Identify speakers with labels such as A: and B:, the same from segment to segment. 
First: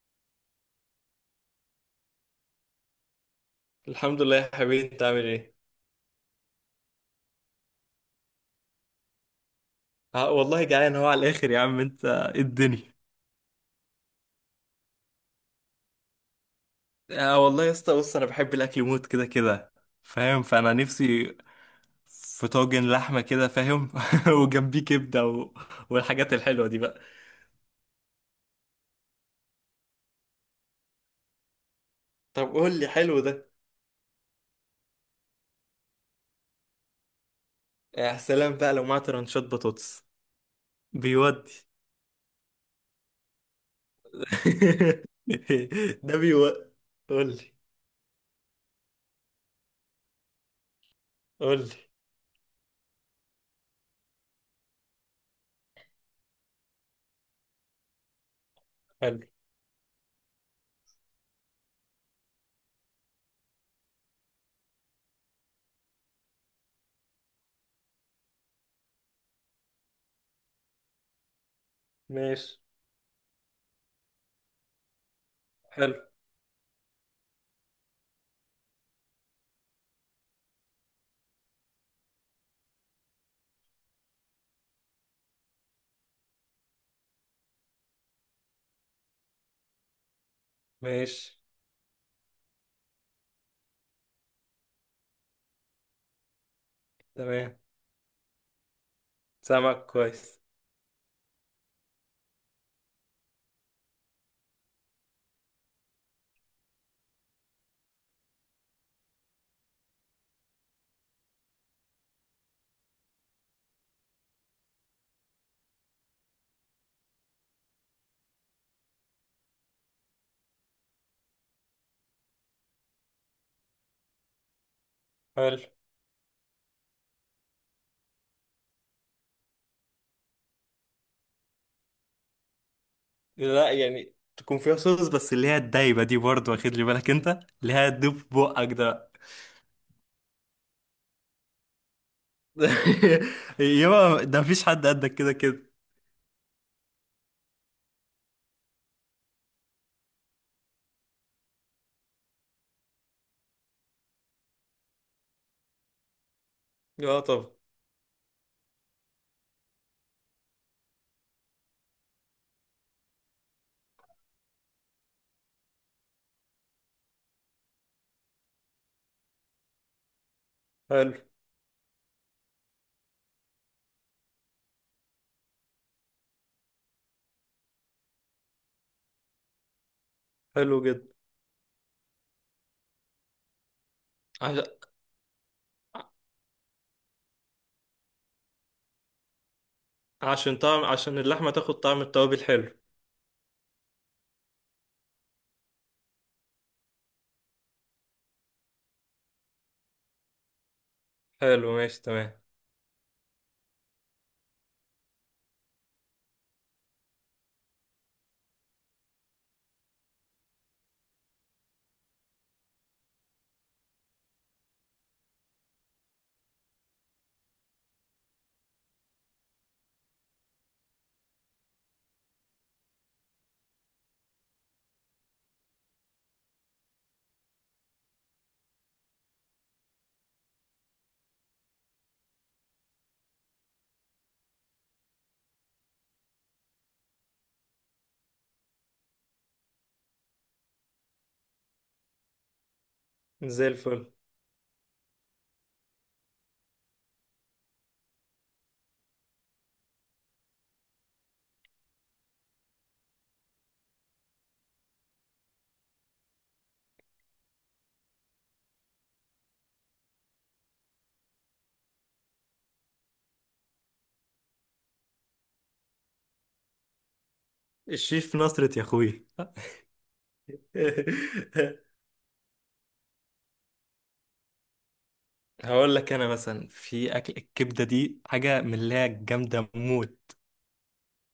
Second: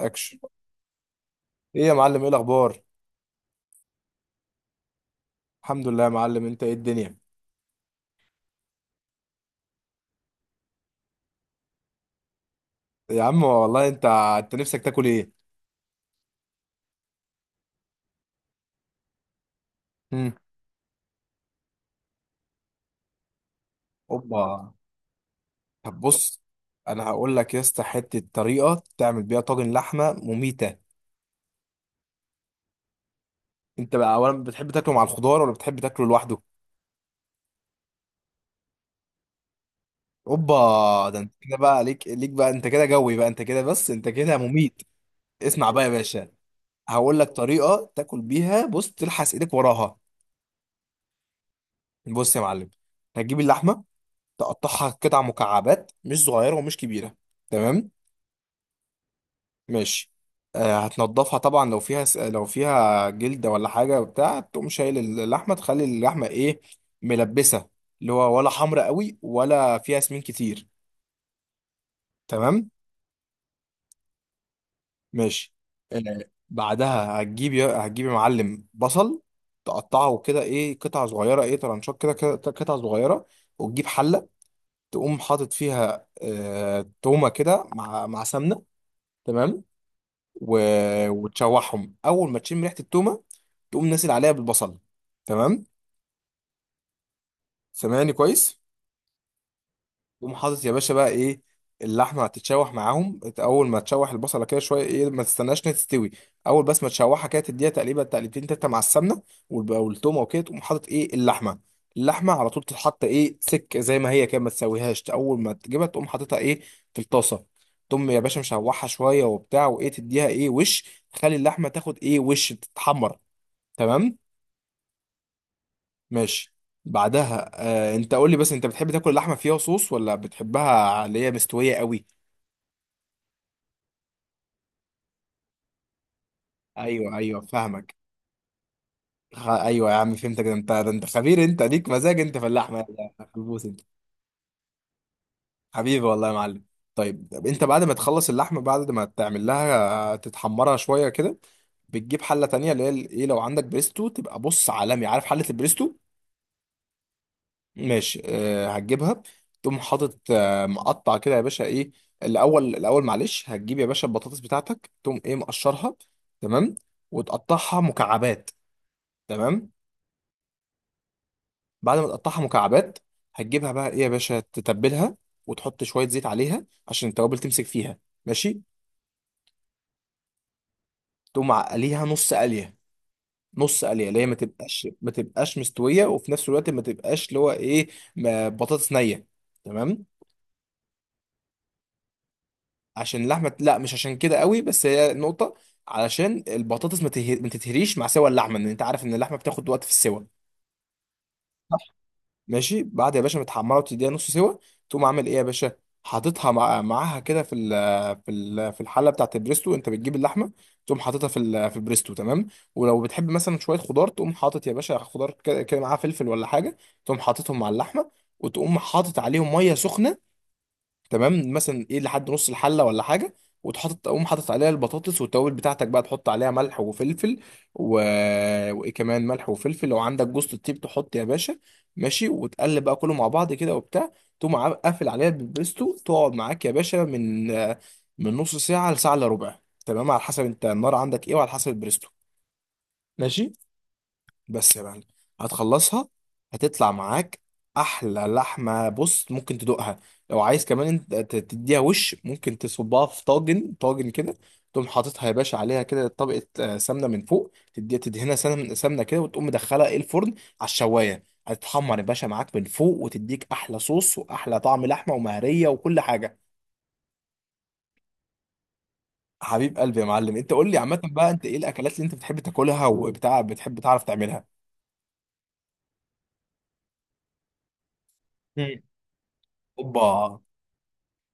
A: اكشن. ايه يا معلم؟ ايه الاخبار؟
B: الحمد لله يا حبيبي، انت عامل ايه؟
A: الحمد لله يا معلم، انت ايه الدنيا؟
B: آه والله، جعان هو على الاخر. يا عم، انت ايه الدنيا؟
A: يا عم والله، انت نفسك تاكل ايه؟
B: آه والله يا اسطى، بص انا بحب الاكل موت كده كده،
A: مم.
B: فاهم؟ فانا نفسي في طاجن لحمه كده، فاهم؟
A: اوبا.
B: وجنبيه كبده و...
A: طب
B: والحاجات
A: بص،
B: الحلوه دي بقى.
A: انا هقول لك يا اسطى حته طريقه تعمل بيها طاجن لحمه مميته.
B: طب قول لي حلو ده.
A: انت بقى اولا بتحب تاكله مع الخضار ولا بتحب تاكله لوحده؟
B: يا سلام بقى لو معاه ترانشات بطاطس.
A: اوبا، ده انت
B: بيودي.
A: كده بقى ليك بقى، انت كده جوي بقى، انت كده بس انت كده مميت. اسمع بقى يا
B: ده
A: باشا،
B: بيودي.
A: هقول لك
B: قول لي،
A: طريقه تاكل بيها بص تلحس ايدك وراها.
B: قول لي.
A: بص يا معلم، هتجيب اللحمه، تقطعها قطع مكعبات مش صغيرة ومش كبيرة. تمام؟
B: حلو.
A: ماشي. آه، هتنضفها طبعا لو فيها لو فيها جلدة ولا حاجة وبتاع، تقوم شايل اللحمة، تخلي اللحمة ايه، ملبسة. اللي هو ولا حمرا قوي ولا فيها سمين كتير.
B: ماشي.
A: تمام؟ ماشي.
B: حلو.
A: آه، بعدها هتجيب هتجيب يا معلم بصل، تقطعه كده ايه قطع صغيرة، ايه طرنشات قطع صغيرة. وتجيب حلة، تقوم حاطط فيها آه تومة كده مع سمنة. تمام. و...
B: ماشي.
A: وتشوحهم، اول ما تشم ريحه التومه تقوم نازل عليها بالبصل. تمام.
B: تمام.
A: سامعني كويس؟
B: سامعك
A: تقوم
B: كويس.
A: حاطط يا باشا بقى ايه اللحمه، هتتشوح معاهم اول ما تشوح البصله كده شويه، ايه ما تستناش انها تستوي. اول بس ما تشوحها كده تديها تقريبا تقليبتين تلاته مع السمنه والتومه، وكده تقوم حاطط ايه اللحمه. اللحمه على طول تتحط ايه سك زي ما هي كده، ما تسويهاش، اول ما تجيبها تقوم حاططها ايه في الطاسه. تقوم يا باشا مشوحها شويه وبتاع، وايه تديها ايه وش، تخلي اللحمه تاخد ايه وش تتحمر. تمام؟
B: حلو.
A: ماشي. بعدها آه انت قول لي بس، انت بتحب تاكل اللحمه فيها صوص ولا بتحبها اللي هي مستويه قوي؟
B: لا، يعني تكون فيها صوص، بس اللي هي الدايبة دي برضه، واخد لي بالك؟
A: ايوه، ايوه
B: انت اللي هي
A: فاهمك.
B: تدوب في بقك ده.
A: ايوه يا عم فهمتك، ده انت، ده انت خبير، انت ليك مزاج انت في اللحمه يا خلبوس انت.
B: يابا، ده مفيش حد قدك كده كده.
A: حبيبي والله يا معلم. طيب، طب انت بعد ما تخلص اللحمه، بعد ما تعمل لها تتحمرها شويه كده، بتجيب حله تانية اللي هي ايه، لو عندك بريستو تبقى بص عالمي، عارف حله البريستو؟
B: اه، طب.
A: ماشي، أه هتجيبها. تقوم حاطط آه، مقطع كده يا باشا ايه. الاول، الاول معلش، هتجيب يا باشا البطاطس بتاعتك تقوم ايه مقشرها. تمام. وتقطعها مكعبات. تمام.
B: حلو.
A: بعد ما تقطعها مكعبات، هتجيبها بقى ايه يا باشا تتبلها، وتحط شويه زيت عليها عشان التوابل تمسك فيها. ماشي.
B: حلو جدا.
A: تقوم معقليها نص قليه. نص قليه اللي هي ما
B: عش...
A: تبقاش ما تبقاش مستويه، وفي نفس الوقت ما تبقاش اللي هو ايه، بطاطس نيه. تمام.
B: عشان طعم، عشان اللحمة تاخد طعم التوابل. حلو.
A: عشان اللحمه، لا مش عشان كده قوي، بس هي نقطه، علشان البطاطس ما تتهريش مع سوى اللحمه، ان انت عارف ان اللحمه بتاخد وقت في السوى.
B: حلو. ماشي. تمام.
A: ماشي. بعد يا باشا ما تحمرها وتديها نص سوا، تقوم عامل ايه يا باشا، حاططها مع... معاها كده في ال... في ال... في الحله بتاعت البريستو. انت بتجيب اللحمه تقوم حاططها في ال... في البريستو. تمام. ولو بتحب مثلا شويه خضار، تقوم حاطط يا باشا خضار كده كده معاها، فلفل ولا حاجه، تقوم حاططهم مع اللحمه. وتقوم حاطط عليهم ميه سخنه، تمام، مثلا ايه لحد نص الحله ولا حاجه. تقوم حاطط عليها البطاطس والتوابل بتاعتك بقى، تحط عليها ملح وفلفل و... وايه كمان، ملح وفلفل، لو عندك جوز الطيب تحط يا باشا. ماشي. وتقلب بقى كله مع بعض كده وبتاع. تقوم قافل عليها بالبريستو. تقعد معاك يا باشا من من نص ساعه لساعه الا ربع. تمام، على حسب انت النار عندك ايه وعلى حسب البريستو. ماشي.
B: زي الفل.
A: بس يا معلم، هتخلصها، هتطلع معاك احلى لحمه بص ممكن تدوقها. لو عايز كمان انت تديها وش، ممكن تصبها في طاجن، طاجن كده، تقوم حاططها يا باشا عليها كده طبقه آه، سمنه من فوق، تديها تدهنها سمنه كده، وتقوم مدخلها ايه الفرن، على الشوايه هتتحمر يا باشا معاك من فوق، وتديك احلى صوص واحلى طعم لحمه ومهريه وكل حاجه.
B: الشيف نصرة يا اخوي.
A: حبيب قلبي يا معلم. انت قول لي عامه بقى، انت ايه الاكلات اللي انت بتحب تاكلها وبتاع بتحب تعرف تعملها؟
B: هقول لك، انا مثلا في اكل الكبدة دي حاجة من
A: مم.
B: اللي هي جامدة
A: اوبا.
B: موت.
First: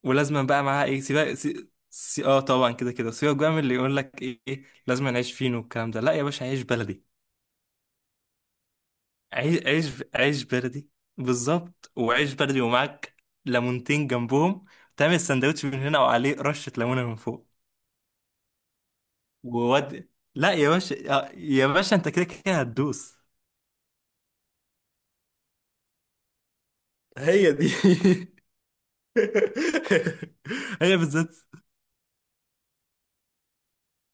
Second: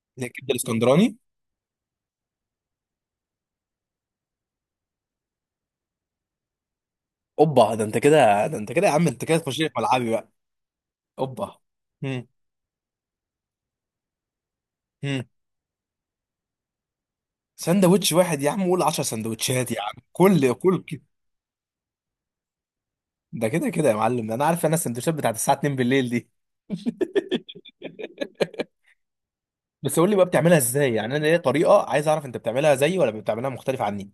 B: ولازما
A: الكبده
B: بقى معاها ايه؟
A: الاسكندراني.
B: سيبك اه، طبعا كده كده. سيبك بقى من اللي يقول لك ايه إيه، لازم نعيش فين والكلام ده. لا يا باشا، عيش بلدي.
A: اوبا، ده انت كده، ده انت كده يا عم، انت كده تخش
B: عيش
A: لي في
B: عيش
A: ملعبي بقى.
B: عيش بلدي.
A: اوبا.
B: بالظبط،
A: هم.
B: وعيش بلدي ومعاك ليمونتين جنبهم. تعمل
A: هم.
B: سندوتش من هنا وعليه رشة ليمونة من فوق.
A: سندوتش واحد يا عم؟ قول 10 سندوتشات يا عم،
B: وود. لا
A: كل
B: يا
A: كل ك-
B: باشا، آه، يا باشا انت كده كده هتدوس.
A: ده كده كده يا معلم، انا عارف انا السندوتشات بتاعت الساعه 2 بالليل دي.
B: هي دي.
A: بس قول لي بقى بتعملها ازاي،
B: هي
A: يعني انا
B: بالذات.
A: ليا طريقه، عايز اعرف انت بتعملها زيي ولا بتعملها مختلف عني.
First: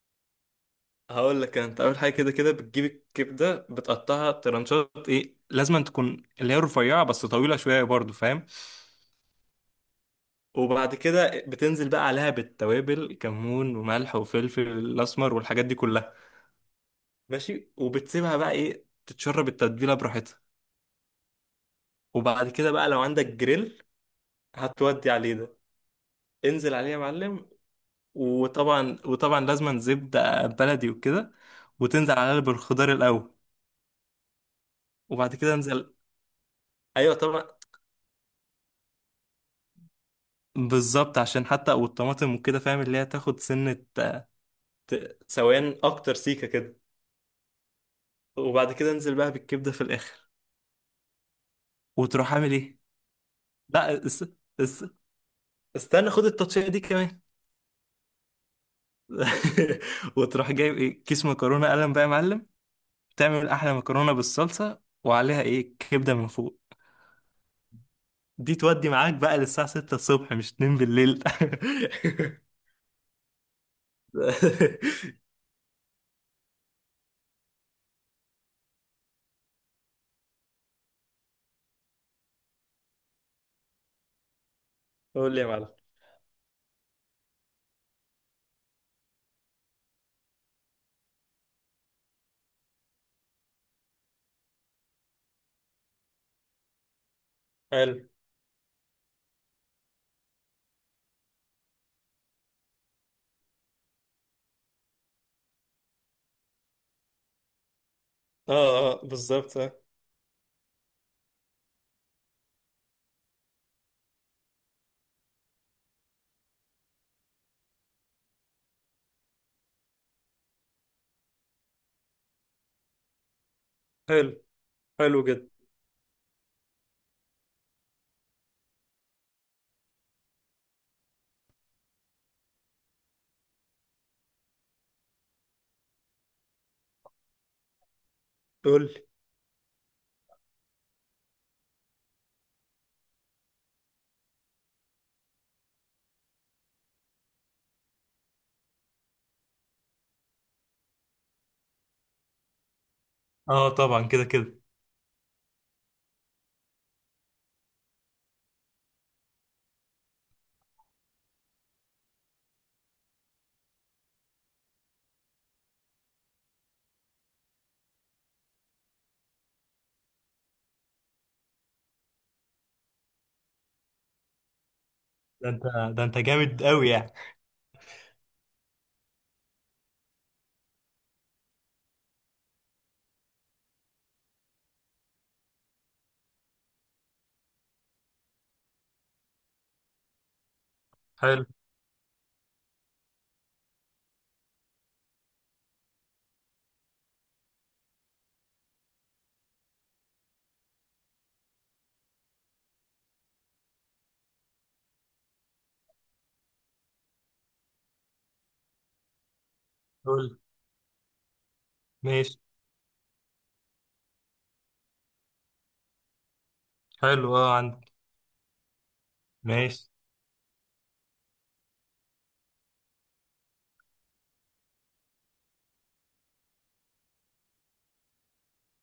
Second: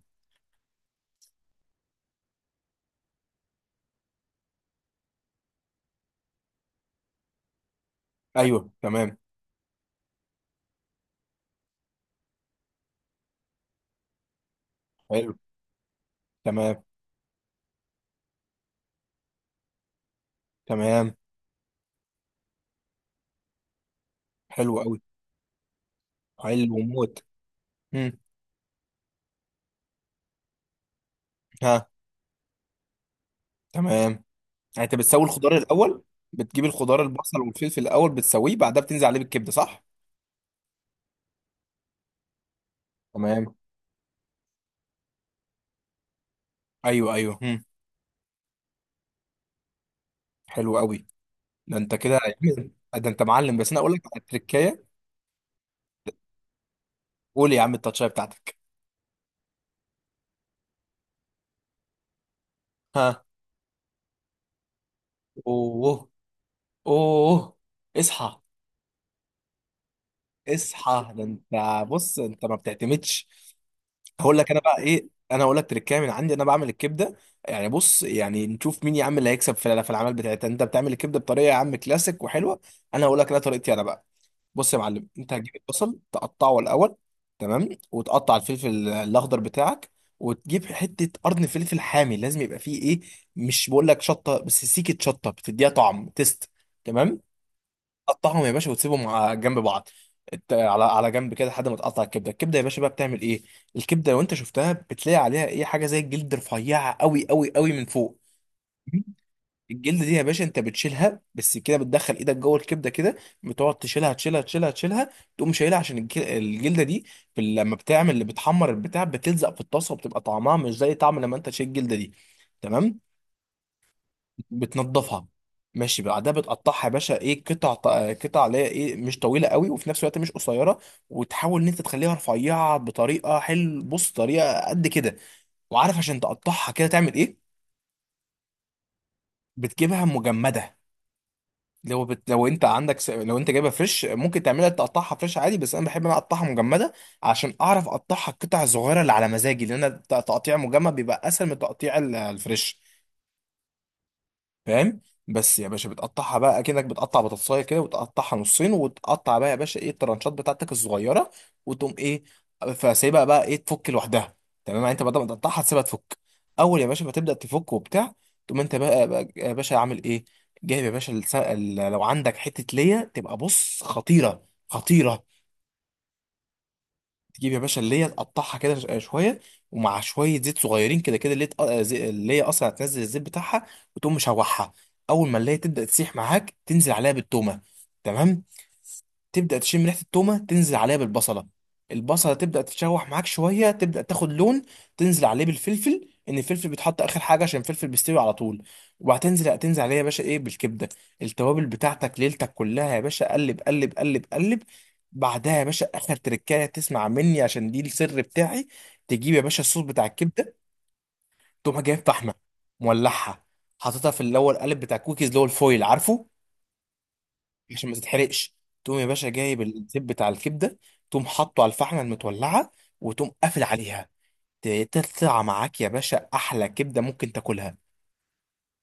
B: هقول لك، انت اول حاجه كده كده بتجيب الكبده، بتقطعها ترنشات ايه، لازم تكون اللي هي رفيعه بس طويله شويه برضو، فاهم؟
A: ايوه، تمام.
B: وبعد كده بتنزل بقى عليها بالتوابل، كمون وملح وفلفل
A: حلو.
B: الاسمر والحاجات دي كلها.
A: تمام.
B: ماشي. وبتسيبها بقى ايه تتشرب التتبيله براحتها.
A: تمام.
B: وبعد كده بقى لو عندك جريل،
A: حلو قوي.
B: هتودي عليه ده. انزل
A: حلو
B: عليه يا
A: موت.
B: معلم.
A: هم.
B: وطبعا وطبعا لازم زبده بلدي وكده.
A: ها.
B: وتنزل عليها بالخضار الاول.
A: تمام. يعني انت بتسوي
B: وبعد كده
A: الخضار
B: انزل.
A: الاول؟ بتجيب الخضار
B: ايوه
A: البصل
B: طبعا.
A: والفلفل الاول بتسويه، بعدها بتنزل عليه بالكبده، صح؟
B: بالظبط، عشان حتى والطماطم وكده، فاهم؟ اللي هي تاخد
A: تمام.
B: سنة، سوان أكتر سيكة كده.
A: ايوه، ايوه.
B: وبعد كده انزل بقى بالكبدة في الآخر.
A: حلو قوي. ده انت كده
B: وتروح عامل
A: يعني
B: إيه؟
A: آه، ده انت معلم، بس انا اقول لك
B: لا،
A: على التركايه.
B: اس... استنى، خد التطشية دي كمان.
A: قول يا عم التاتشايه بتاعتك.
B: وتروح جايب إيه؟ كيس مكرونة قلم بقى يا معلم.
A: ها.
B: تعمل أحلى مكرونة بالصلصة، وعليها إيه؟
A: اوه.
B: كبدة من فوق.
A: اوه. اصحى.
B: دي تودي معاك بقى للساعة 6 الصبح مش 2
A: اصحى، ده
B: بالليل.
A: انت بص، انت ما بتعتمدش. هقول لك انا بقى ايه، انا هقول لك تركايه من عندي انا بعمل الكبده. يعني بص، يعني نشوف مين يا عم اللي هيكسب في في الاعمال بتاعتها. انت بتعمل الكبده بطريقه يا عم كلاسيك وحلوه، انا هقول لك انا طريقتي انا بقى. بص يا معلم، انت
B: قول لي يا
A: هتجيب
B: معلم.
A: البصل تقطعه الاول. تمام. وتقطع الفلفل الاخضر بتاعك. وتجيب حته قرن فلفل حامي، لازم يبقى فيه ايه، مش بقول لك شطه، بس سيكه شطه بتديها طعم تيست. تمام.
B: حلو.
A: تقطعهم يا باشا وتسيبهم على جنب بعض. على جنب كده لحد ما تقطع الكبده. الكبده يا باشا بقى بتعمل ايه، الكبده لو انت شفتها بتلاقي عليها ايه حاجه زي الجلد رفيعه قوي قوي قوي من فوق.
B: اه اه، بالظبط آه.
A: الجلد دي يا باشا انت بتشيلها، بس كده بتدخل ايدك جوه الكبده كده، بتقعد تشيلها، تقوم شايلها عشان الجلده دي في لما بتعمل اللي بتحمر البتاع بتلزق في الطاسه، وبتبقى طعمها مش زي طعم لما انت تشيل الجلده دي. تمام.
B: حلو. حلو
A: بتنضفها.
B: جدا.
A: ماشي. بعدها بتقطعها يا باشا ايه قطع قطع اللي هي ايه مش طويله قوي وفي نفس الوقت مش قصيره. وتحاول ان انت تخليها رفيعه بطريقه حلو، بص طريقه قد كده. وعارف عشان تقطعها كده تعمل ايه؟
B: قول.
A: بتجيبها مجمده. لو انت جايبها فريش ممكن تعملها تقطعها فريش عادي، بس انا بحب ان انا اقطعها مجمده، عشان اعرف اقطعها القطع الصغيره اللي على مزاجي، لان تقطيع مجمد بيبقى اسهل من تقطيع الفريش.
B: اه طبعا كده كده.
A: فاهم. بس يا باشا بتقطعها بقى اكنك بتقطع بطاطسايه كده، وتقطعها نصين، وتقطع بقى يا باشا ايه الترانشات بتاعتك الصغيره. وتقوم ايه، فسيبها بقى ايه تفك لوحدها. تمام، يعني انت بدل ما تقطعها تسيبها تفك. اول يا باشا ما تبدا تفك وبتاع، تقوم انت بقى, بقى يا باشا عامل ايه، جايب يا باشا لو عندك حته ليا تبقى بص خطيره خطيره.
B: ده انت ده انت جامد قوي يعني.
A: تجيب يا باشا اللي هي تقطعها كده شويه، ومع شويه زيت صغيرين كده كده، اللي هي اصلا هتنزل الزيت بتاعها، وتقوم مشوحها. اول ما اللي هي تبدا تسيح معاك، تنزل عليها بالتومه. تمام. تبدا تشم ريحه التومه، تنزل عليها
B: حلو.
A: بالبصله. البصله تبدا تتشوح معاك شويه، تبدا تاخد لون، تنزل عليه بالفلفل، ان الفلفل بيتحط اخر حاجه عشان الفلفل بيستوي على طول. تنزل عليها يا باشا ايه بالكبده، التوابل بتاعتك ليلتك كلها يا باشا، قلب. بعدها يا باشا اخر تركايه تسمع مني، عشان دي السر بتاعي. تجيب يا باشا الصوص بتاع
B: قول.
A: الكبده. تقوم جايب فحمه،
B: ماشي.
A: مولعها، حاططها في اللي هو القالب بتاع الكوكيز اللي هو الفويل، عارفه؟
B: حلو. اه،
A: عشان
B: عندك.
A: ما تتحرقش. تقوم يا باشا جايب
B: ماشي.
A: الزيت بتاع الكبده، تقوم حاطه على الفحمه المتولعه، وتقوم قافل عليها. تطلع معاك يا باشا احلى كبده ممكن تاكلها.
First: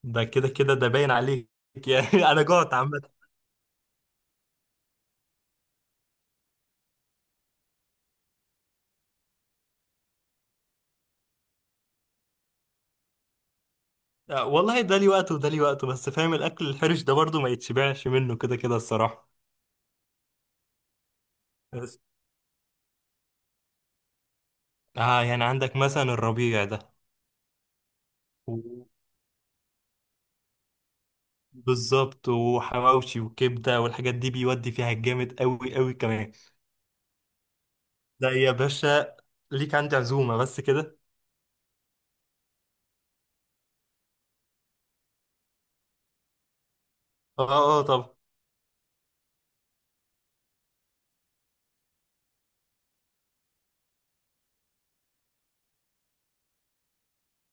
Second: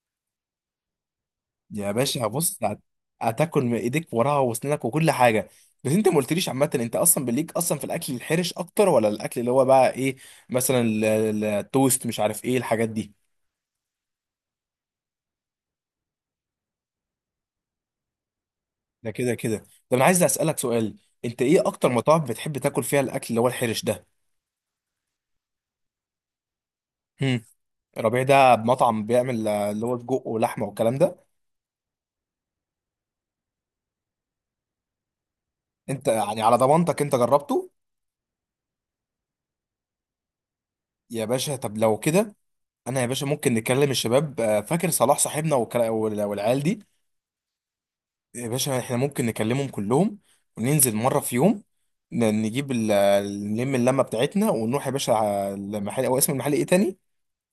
B: ده كده كده ده باين عليك،
A: يا
B: يعني.
A: باشا
B: انا
A: بص
B: جوعت عامة.
A: هتاكل من ايديك وراها وسنانك وكل حاجه. بس انت ما قلتليش عامه، انت اصلا بليك اصلا في الاكل الحرش اكتر، ولا الاكل اللي هو بقى ايه، مثلا التوست، مش عارف ايه الحاجات دي.
B: آه، والله ده لي وقته وده لي وقته، بس فاهم الاكل الحرش ده برضو ما يتشبعش منه كده كده،
A: ده
B: الصراحة.
A: كده كده. طب انا عايز اسالك سؤال، انت ايه اكتر
B: بس.
A: مطاعم بتحب تاكل فيها الاكل اللي هو الحرش ده؟
B: اه، يعني عندك مثلا الربيع ده.
A: هم. ربيع ده
B: و-
A: مطعم بيعمل آه، اللي هو سجق ولحمه والكلام ده.
B: بالظبط، وحواوشي وكبدة والحاجات دي، بيودي فيها جامد قوي قوي
A: انت
B: كمان.
A: يعني على ضمانتك انت جربته؟
B: ده يا باشا ليك عندي عزومة بس كده.
A: يا باشا طب لو كده، انا يا باشا ممكن نكلم الشباب آه، فاكر صلاح صاحبنا والعيال دي.
B: اه اه طبعا.
A: يا باشا احنا ممكن نكلمهم كلهم، وننزل مرة في يوم، نجيب نلم اللمة بتاعتنا، ونروح يا باشا على المحل. او اسم المحل ايه تاني؟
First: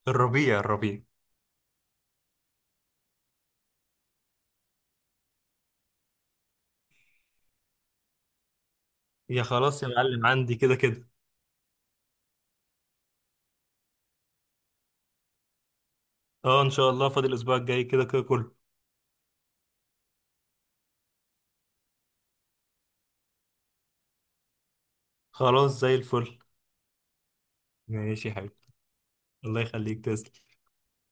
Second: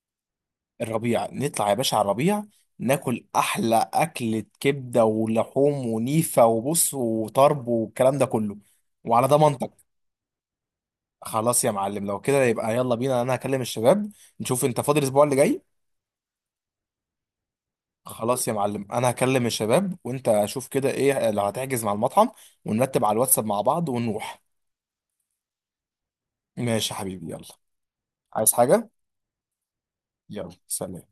B: الربيع الربيع.
A: الربيع. نطلع يا باشا على الربيع، ناكل احلى اكلة كبدة ولحوم ونيفة وبص وطرب والكلام ده كله. وعلى
B: يا
A: ضمانتك.
B: خلاص يا معلم، عندي كده كده.
A: خلاص يا معلم، لو كده يبقى يلا بينا، انا هكلم الشباب، نشوف انت فاضي الاسبوع اللي جاي.
B: اه ان شاء الله، فاضل الاسبوع الجاي كده كده
A: خلاص
B: كله.
A: يا معلم، انا هكلم الشباب، وانت شوف كده ايه لو هتحجز مع المطعم، ونرتب على الواتساب مع بعض، ونروح.
B: خلاص زي الفل.
A: ماشي يا حبيبي، يلا.
B: ماشي يا
A: عايز
B: حبيبي.
A: حاجة؟
B: الله يخليك، تسلم.
A: يلا، سلام.